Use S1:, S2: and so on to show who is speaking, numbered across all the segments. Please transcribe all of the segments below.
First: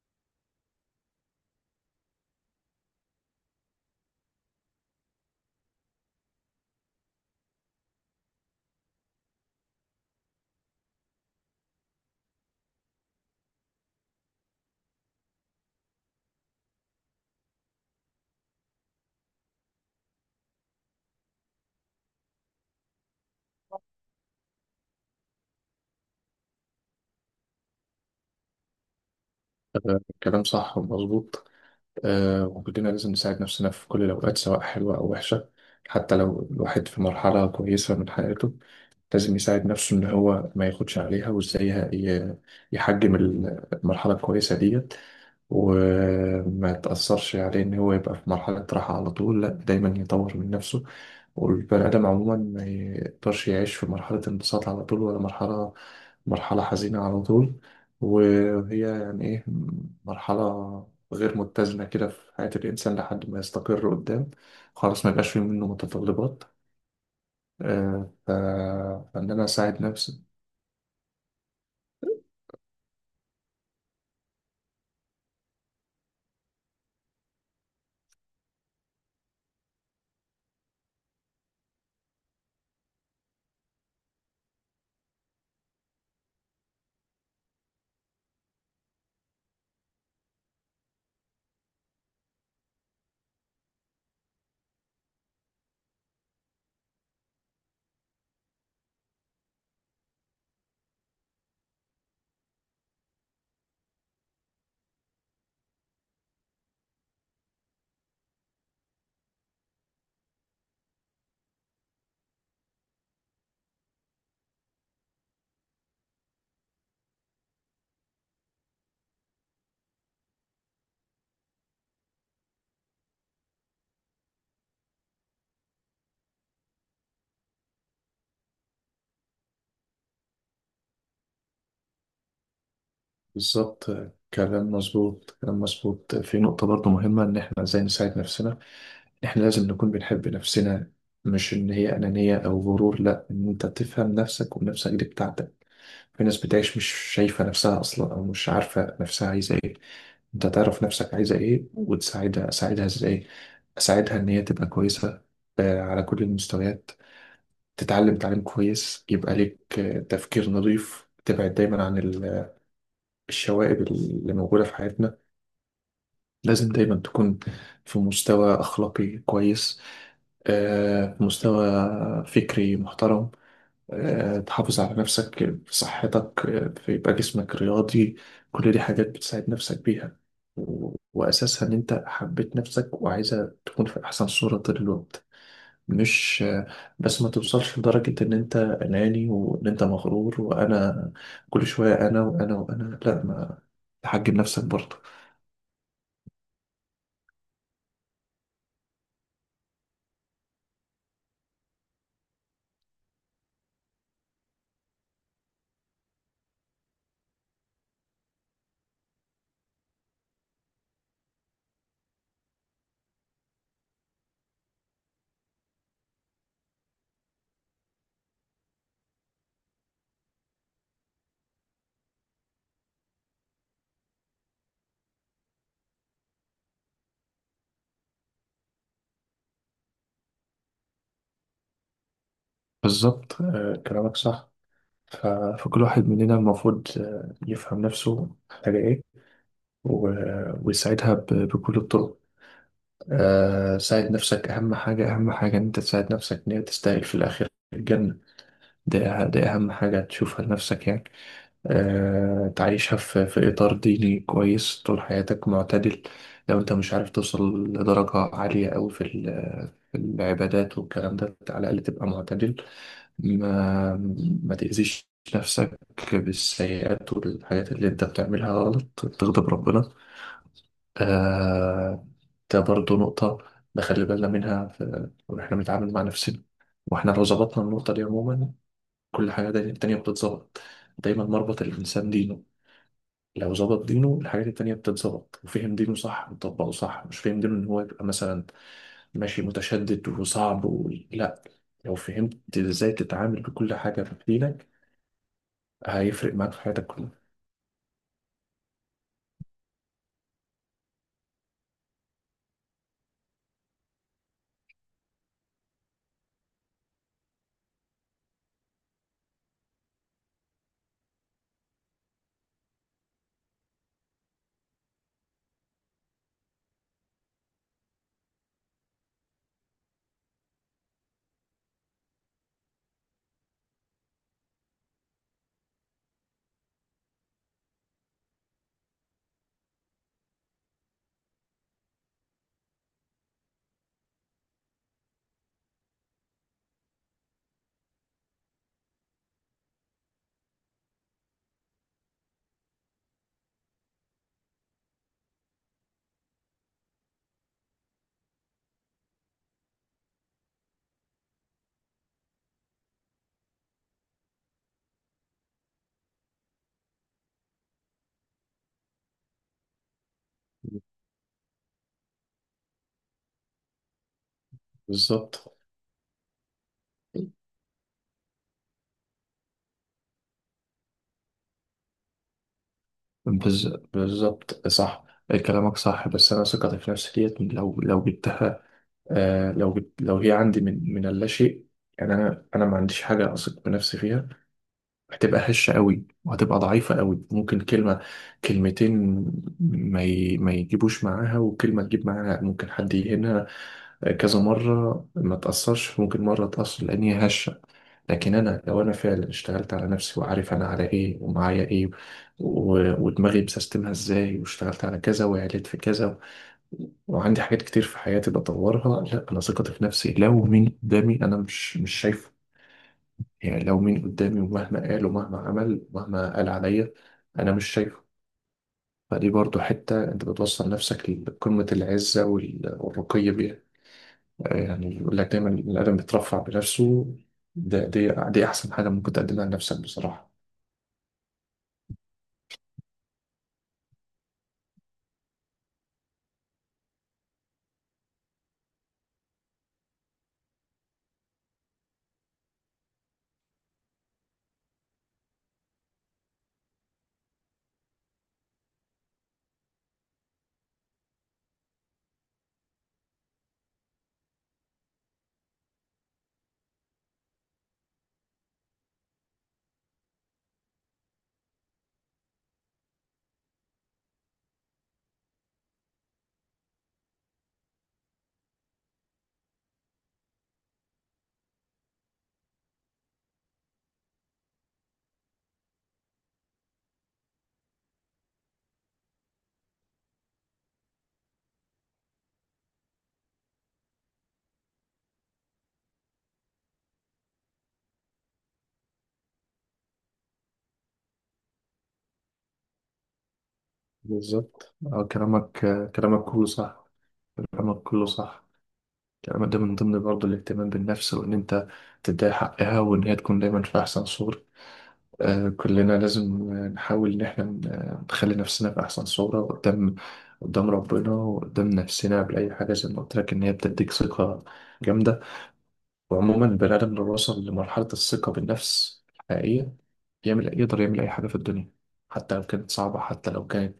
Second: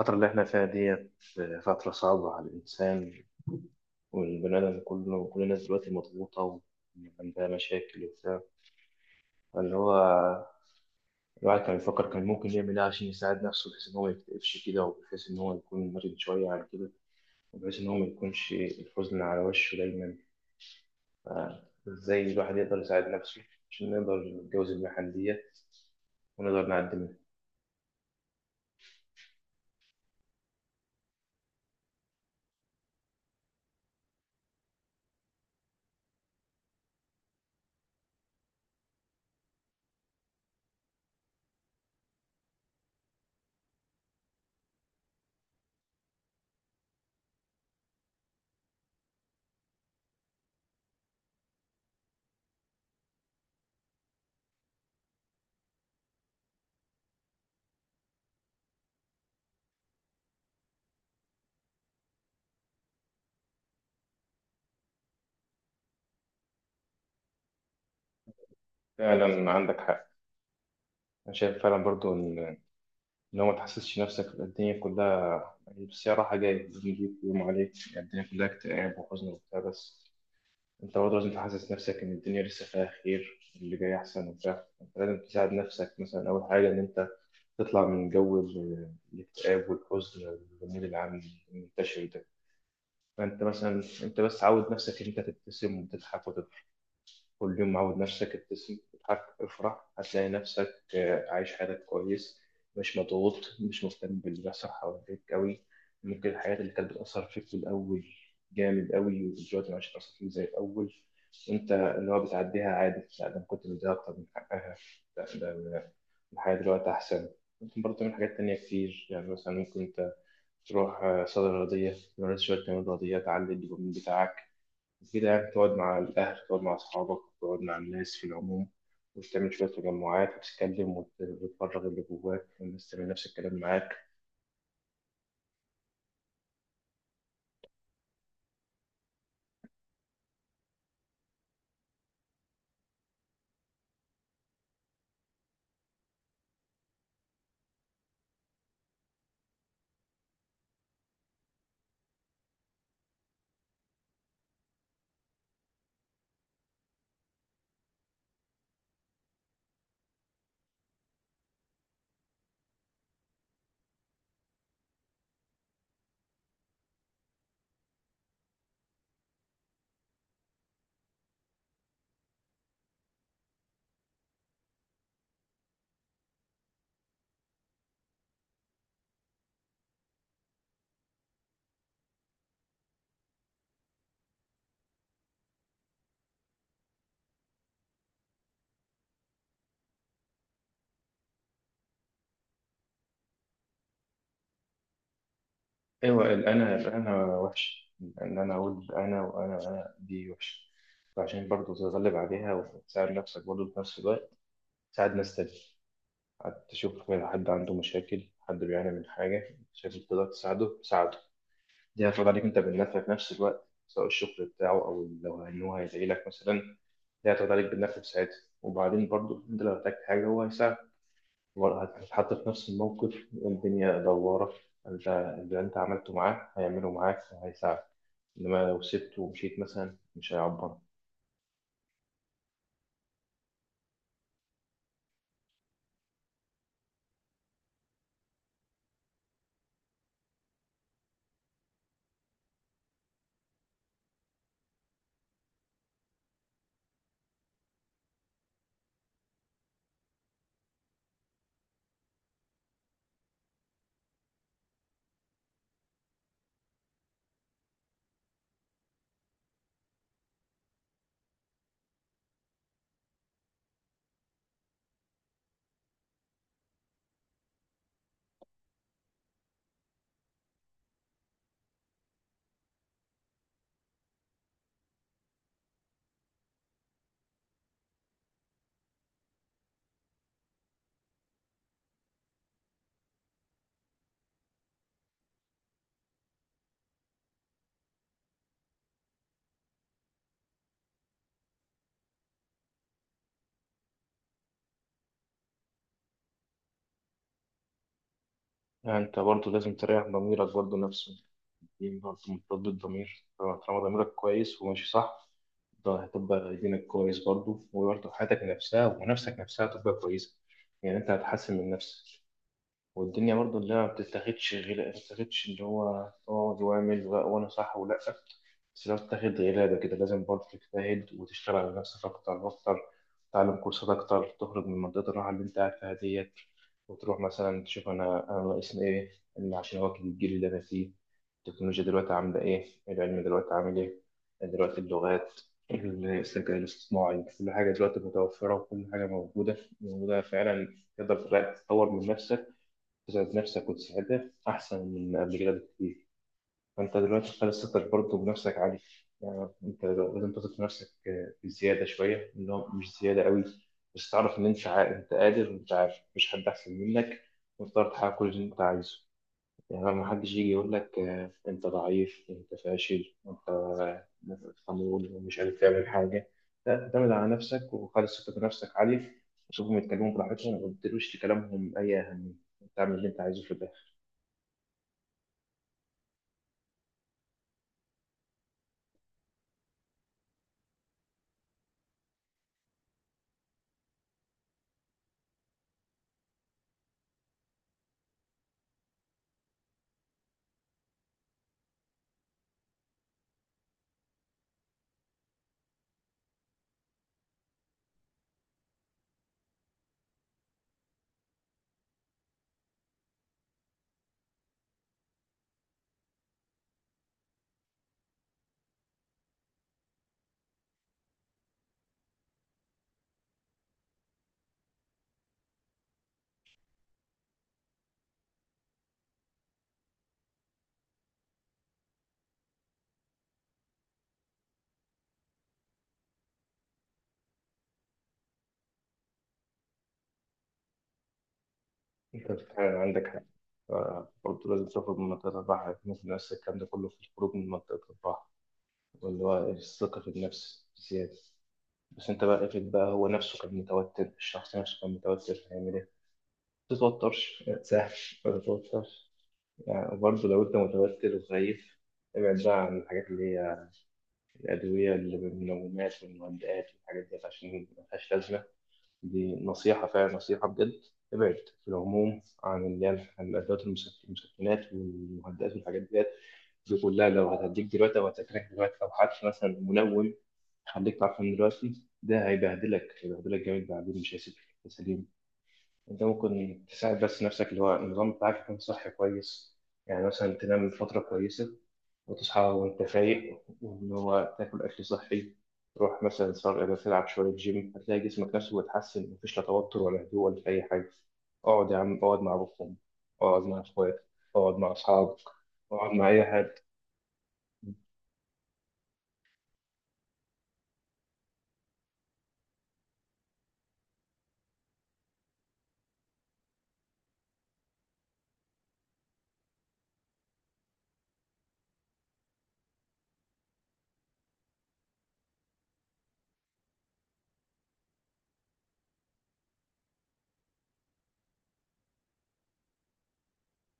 S1: الفترة اللي احنا فيها ديت فترة صعبة على الإنسان، والبني آدم كله، كل الناس دلوقتي مضغوطة وعندها مشاكل وبتاع. فاللي هو الواحد كان بيفكر كان ممكن يعمل إيه عشان يساعد نفسه بحيث إن هو ميكتئبش كده، وبحيث إن هو يكون مرن شوية عن كده، وبحيث إن هو ميكونش الحزن على وشه دايما. فإزاي الواحد يقدر يساعد نفسه عشان نقدر نتجاوز المحن ديت ونقدر نعدي منها؟
S2: كلام صح ومظبوط. آه، وكلنا لازم نساعد نفسنا في كل الأوقات سواء حلوة أو وحشة. حتى لو الواحد في مرحلة كويسة من حياته لازم يساعد نفسه إن هو ما ياخدش عليها. وإزاي ي- يحجم المرحلة الكويسة دي وما تأثرش عليه. إن هو يبقى في مرحلة راحة على طول، لأ، دايما يطور من نفسه. والبني آدم عموما ما يقدرش يعيش في مرحلة انبساط على طول ولا مرحلة حزينة على طول. وهي يعني إيه؟ مرحلة غير متزنة كده في حياة الإنسان لحد ما يستقر قدام. خلاص، ما يبقاش في منه متطلبات. آه، ف- فإن أنا
S1: فعلا عندك
S2: أساعد
S1: حق.
S2: نفسي.
S1: أنا شايف فعلا برضو إن هو ما تحسسش نفسك الدنيا كلها بس هي راحة جاية، بنجيب يوم عليك يعني الدنيا كلها اكتئاب وحزن وبتاع. بس أنت برضه لازم تحسس نفسك إن الدنيا لسه فيها خير، اللي جاي أحسن وبتاع. أنت لازم تساعد نفسك. مثلا أول حاجة إن أنت تطلع من جو الاكتئاب والحزن والجميل العام المنتشر ده. فأنت مثلا، أنت بس عود نفسك إن أنت تبتسم وتضحك. كل يوم عود نفسك ابتسم، اضحك، افرح، هتلاقي نفسك عايش حياتك كويس، مش مضغوط، مش مهتم باللي بيحصل حواليك قوي. ممكن الحاجات اللي كانت بتأثر فيك في الأول جامد قوي، ودلوقتي مش هتأثر فيك زي الأول، وأنت اللي هو بتعديها عادي. لا، ده أنا كنت مديها أكتر من حقها. لا، ده أنا الحياة دلوقتي أحسن. ممكن برضه تعمل حاجات تانية كتير. يعني مثلا ممكن أنت تروح صيدلة رياضية، تمارس شوية تمارين رياضية تعلي الدوبامين بتاعك، مفيدة. يعني تقعد مع الأهل، تقعد مع أصحابك، تقعد مع الناس في العموم، وتعمل شوية تجمعات وتتكلم، وتفرغ اللي جواك، والناس تعمل نفس الكلام
S2: بالظبط.
S1: معاك.
S2: كلام مظبوط، كلام مظبوط في نقطة برضو مهمة، إن إحنا إزاي نساعد نفسنا. إحنا لازم نكون بنحب نفسنا، مش إن هي أنانية أو غرور، لأ، إن أنت تفهم نفسك ونفسك دي بتاعتك. في ناس بتعيش مش شايفة نفسها أصلا أو مش عارفة نفسها عايزة إيه. أنت تعرف نفسك عايزة إيه وتساعدها. أساعدها إزاي؟ أساعدها إن هي تبقى كويسة على كل المستويات. تتعلم تعليم كويس، يبقى ليك تفكير نظيف، تبعد دايما عن الشوائب اللي موجودة في حياتنا. لازم دايما تكون في مستوى أخلاقي كويس، في مستوى فكري محترم، تحافظ على نفسك في صحتك، فيبقى جسمك رياضي. كل دي حاجات بتساعد نفسك بيها، وأساسها إن أنت حبيت نفسك وعايزة تكون في أحسن صورة طول الوقت. مش بس ما توصلش لدرجة إن أنت أناني وإن أنت مغرور، وأنا كل شوية، أنا وأنا وأنا، لا، ما تحجم نفسك برضه.
S1: أيوة، الأنا الأنا وحش، إن أنا أقول أنا وأنا وأنا دي وحشة. فعشان برضه تتغلب عليها وتساعد نفسك، برضه في نفس الوقت تساعد ناس تانية. حد تشوف حد عنده مشاكل، حد بيعاني من حاجة شايف إنك تقدر تساعده، ساعده. دي هتفرض عليك أنت بالنفع في نفس الوقت، سواء الشغل بتاعه أو لو إن هو هيدعي لك مثلا، ده هتاخد عليك بالنفع في ساعتها. وبعدين برضه انت لو احتجت حاجه هو هيساعدك، برضه هتتحط في نفس الموقف. الدنيا دواره، انت اللي انت عملته معاه هيعمله معاك وهيساعدك. انما لو سبته ومشيت مثلا مش هيعبر.
S2: بالظبط. كلامك صح. ف- فكل واحد مننا المفروض يفهم نفسه محتاجة إيه ويساعدها بكل الطرق. ساعد نفسك أهم حاجة. أهم حاجة إن أنت تساعد نفسك إن هي تستاهل في الآخر الجنة. ده أهم حاجة تشوفها لنفسك يعني. تعيشها في إطار ديني كويس طول حياتك، معتدل. لو أنت مش عارف توصل لدرجة عالية أوي في العبادات والكلام ده، على الأقل تبقى معتدل. ما ما تأذيش نفسك بالسيئات والحاجات اللي انت بتعملها غلط تغضب ربنا. آه، ده برضو نقطة نخلي بالنا منها في واحنا بنتعامل مع نفسنا. واحنا لو ظبطنا النقطة دي عموما، كل حاجة التانية بتتظبط. دايما مربط الإنسان دينه. لو ظبط دينه، الحاجات التانية بتتظبط، وفهم دينه صح وطبقه صح. مش فهم دينه إن هو يبقى مثلا ماشي متشدد وصعب لا. لو فهمت ازاي تتعامل بكل حاجة في دينك، هيفرق معاك في حياتك كلها.
S1: يعني انت برضه لازم تريح ضميرك برضه نفسه. دي برضه مرتبط بالضمير. طالما ضميرك كويس وماشي صح، ده هتبقى دينك كويس برضه، وبرضه حياتك نفسها ونفسك نفسها هتبقى كويسة. يعني انت هتحسن من نفسك. والدنيا برضو اللي ما بتتاخدش غير ما بتتاخدش. اللي هو اقعد واعمل، وانا صح ولا، بس لو بتاخد غلابة كده لازم برضه تجتهد وتشتغل على نفسك أكتر وأكتر. تتعلم كورسات أكتر، تخرج من منطقة الراحة اللي أنت قاعد فيها ديت، وتروح مثلا تشوف أنا، أنا ناقصني إيه، إن عشان أواكب الجيل اللي أنا فيه. التكنولوجيا دلوقتي عاملة إيه، العلم دلوقتي عامل إيه، دلوقتي اللغات، الذكاء الاصطناعي، كل حاجة دلوقتي متوفرة وكل حاجة موجودة فعلا، تقدر تطور من نفسك، تسعد نفسك وتسعدها أحسن من قبل كده بكتير. فأنت دلوقتي خلاص ثقتك برضه بنفسك عالية. يعني أنت لازم تثق في نفسك بزيادة شوية، اللي هو مش زيادة قوي، بس تعرف إن أنت أنت قادر، وأنت عارف مفيش حد أحسن منك، وتقدر تحقق كل اللي أنت عايزه. يعني ما حدش يجي يقول لك أنت ضعيف، أنت فاشل، أنت، خمول ومش قادر
S2: بالظبط.
S1: تعمل حاجة. لا، اعتمد على نفسك وخلص ثقة بنفسك عالية، وشوفهم يتكلموا براحتهم وما تديلوش لكلامهم أي أهمية. تعمل اللي انت عايزه في
S2: بز...
S1: الآخر.
S2: بالظبط صح. كلامك صح، بس انا ثقتي في نفسي ديت لو جبتها، آه، لو جبت، لو هي عندي من اللاشيء، يعني انا ما عنديش حاجه اثق بنفسي فيها، هتبقى هشه قوي وهتبقى ضعيفه قوي. ممكن كلمه كلمتين ما يجيبوش معاها، وكلمه تجيب معاها ممكن حد يهنها كذا مره ما تاثرش، ممكن مره تاثر لان هي هشه. لكن انا لو انا فعلا اشتغلت على نفسي، وعارف انا على ايه ومعايا ايه، ودماغي بسيستمها ازاي، واشتغلت على كذا وعليت في كذا وعندي حاجات كتير في حياتي بطورها، لا، انا ثقتي في نفسي. لو مين قدامي انا مش شايفه. يعني لو مين قدامي ومهما قال ومهما عمل ومهما قال عليا، انا مش شايفه. فدي برضو حتة انت بتوصل نفسك لقمة العزة والرقي بيها. يعني يقول لك دايما الادم بيترفع بنفسه. دي احسن حاجة ممكن تقدمها لنفسك بصراحة.
S1: انت فعلا عندك حق. برضه لازم تخرج من منطقة الراحة، مثل نفس الكلام ده كله في الخروج من منطقة الراحة واللي هو الثقة في النفس زيادة. بس انت بقى افرض بقى هو نفسه كان متوتر، الشخص نفسه كان متوتر، هيعمل ايه؟ ما تتوترش، ما تساهلش، ما تتوترش. يعني وبرضه لو انت متوتر وخايف، ابعد بقى عن الحاجات اللي هي الأدوية، اللي بالمنومات والمهدئات والحاجات دي، عشان ملهاش لازمة. دي نصيحة فعلا، نصيحة بجد. ابعد في العموم عن اللي هي الأدوات المسكنات والمهدئات والحاجات ديت. دي كلها لو هتديك دلوقتي أو هتاكلك دلوقتي، أو حتى مثلا منوم، خليك تعرفان دلوقتي ده هيبهدلك، هيبهدلك جامد بعدين، مش هيسيبك يا سليم. أنت ممكن تساعد بس نفسك، اللي هو النظام بتاعك يكون صحي كويس. يعني مثلا تنام فترة كويسة وتصحى وأنت فايق، وإن هو تاكل أكل صحي، تروح مثلا صار إذا تلعب شوية جيم، هتلاقي جسمك نفسه بيتحسن، مفيش لا توتر ولا هدوء ولا أي حاجة. اقعد يا عم، اقعد مع أبوكم، اقعد مع إخواتك، اقعد مع
S2: بالظبط. اه،
S1: أصحابك،
S2: كلامك،
S1: اقعد مع أي
S2: كلامك كله
S1: حد.
S2: صح. كلامك كله صح. كلامك ده من ضمن برضه الاهتمام بالنفس، وان انت تدي حقها وان هي تكون دايما في احسن صورة. آه، كلنا لازم، نحاول ان احنا نخلي نفسنا في احسن صورة قدام، قدام ربنا وقدام نفسنا قبل اي حاجة. زي ما قلت لك، ان هي بتديك ثقة جامدة. وعموما البني ادم لو وصل لمرحلة الثقة بالنفس الحقيقية، يقدر يعمل اي حاجة في الدنيا، حتى لو كانت صعبة، حتى لو كانت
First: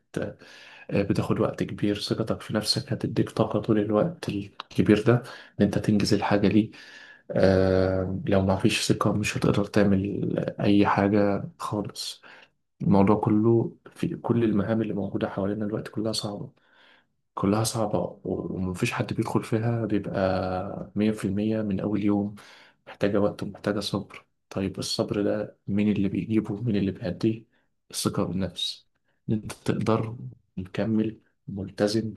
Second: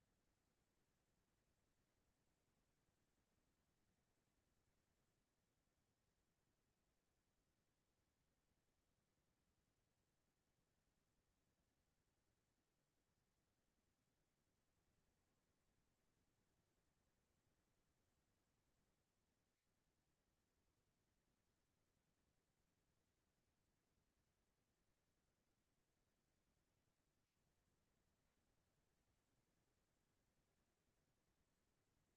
S2: بتاخد وقت كبير. ثقتك في نفسك هتديك طاقة طول الوقت الكبير ده إن أنت تنجز الحاجة دي. لو ما فيش ثقة، مش هتقدر تعمل أي حاجة خالص. الموضوع كله، في كل المهام اللي موجودة حوالينا الوقت كلها صعبة، كلها صعبة، ومفيش حد بيدخل فيها بيبقى 100% من أول يوم. محتاجة وقت ومحتاجة صبر. طيب الصبر ده مين اللي بيجيبه، مين اللي بيأديه؟ الثقة بالنفس، إن أنت تقدر، مكمل، ملتزم.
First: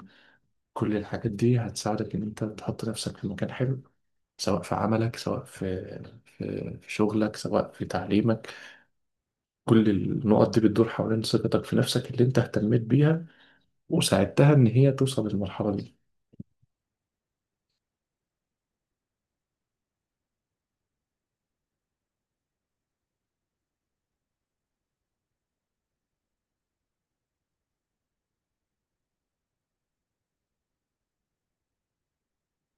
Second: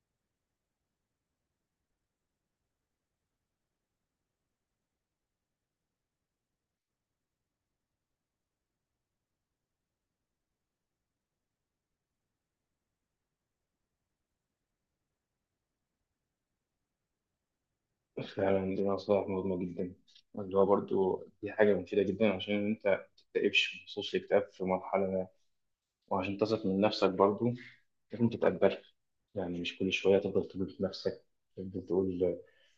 S2: كل الحاجات دي هتساعدك إن أنت تحط نفسك في مكان حلو، سواء في عملك، سواء في في شغلك، سواء في تعليمك. كل النقط دي بتدور حوالين ثقتك في نفسك اللي أنت اهتميت بيها وساعدتها إن هي توصل للمرحلة دي.
S1: فعلا دي نصائح مهمة جدا، اللي هو برضه دي حاجة مفيدة جدا عشان أنت تكتئبش. بخصوص الاكتئاب في مرحلة ما، وعشان تثق من نفسك برضه، لازم انت تتقبل. يعني مش كل شوية تفضل تقول في نفسك، تفضل تقول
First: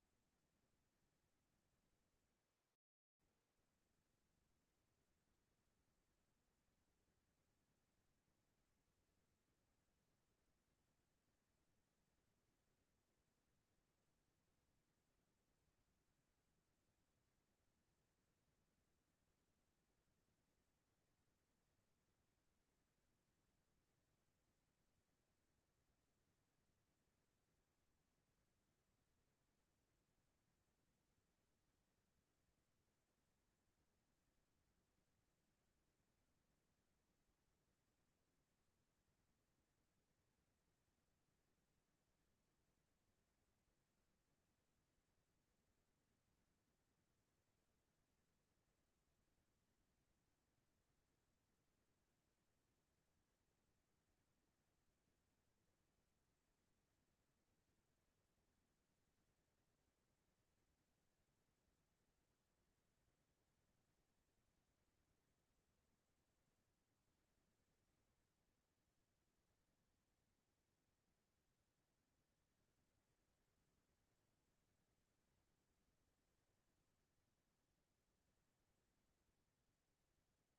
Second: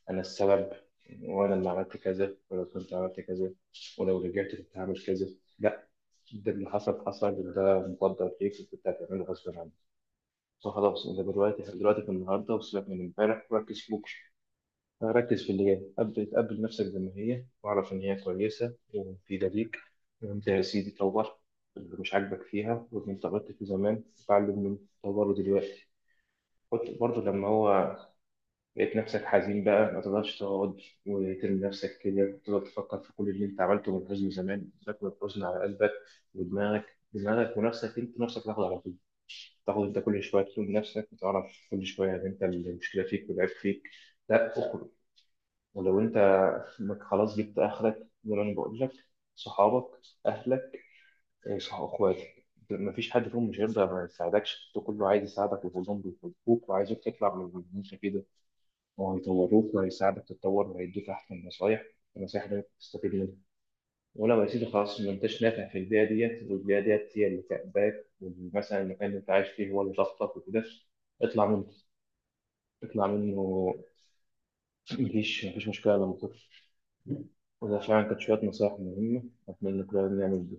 S1: أنا السبب، وأنا اللي عملت كذا، ولو كنت عملت كذا، ولو رجعت كنت هعمل كذا. لا، ده اللي حصل حصل، وده مقدر ليك وكنت هتعمله غصب عنك. فخلاص انت دلوقتي، دلوقتي في النهارده، وسيبك من امبارح وركز في بكره. ركز في اللي جاي قبل، تقبل نفسك زي ما هي واعرف ان هي كويسه ومفيده ليك. وانت يا سيدي طور اللي مش عاجبك فيها، واللي انت غلطت فيه زمان اتعلم من طوره دلوقتي. كنت برضه لما هو لقيت نفسك حزين بقى، ما تقدرش تقعد وترمي نفسك كده وتقعد تفكر في كل اللي انت عملته من حزن زمان، تاكل الحزن على قلبك ودماغك. دماغك ونفسك انت نفسك تاخد على طول، تاخد انت كل شويه تلوم نفسك وتعرف كل شويه ان انت المشكله فيك والعيب فيك. لا، اخرج. ولو انت انك خلاص جبت اخرك زي ما انا بقول لك، صحابك، اهلك، صح، اخواتك، مفيش حد فيهم مش هيرضى ما يساعدكش، ده كله عايز يساعدك وكلهم بيحبوك وعايزك تطلع من المنشأ كده، وهيطوروك وهيساعدك تتطور وهيدوك أحسن نصايح. النصايح دي تستفيد منها. ولو يا سيدي خلاص ما انتش نافع في البيئة ديت، والبيئة ديت هي اللي كأباك، ومثلا المكان اللي انت عايش فيه هو اللي ضغطك وكده، اطلع منه، اطلع منه. مفيش مشكلة لما تطلع. وده فعلا كانت شوية نصايح مهمة، أتمنى كلنا نعمل.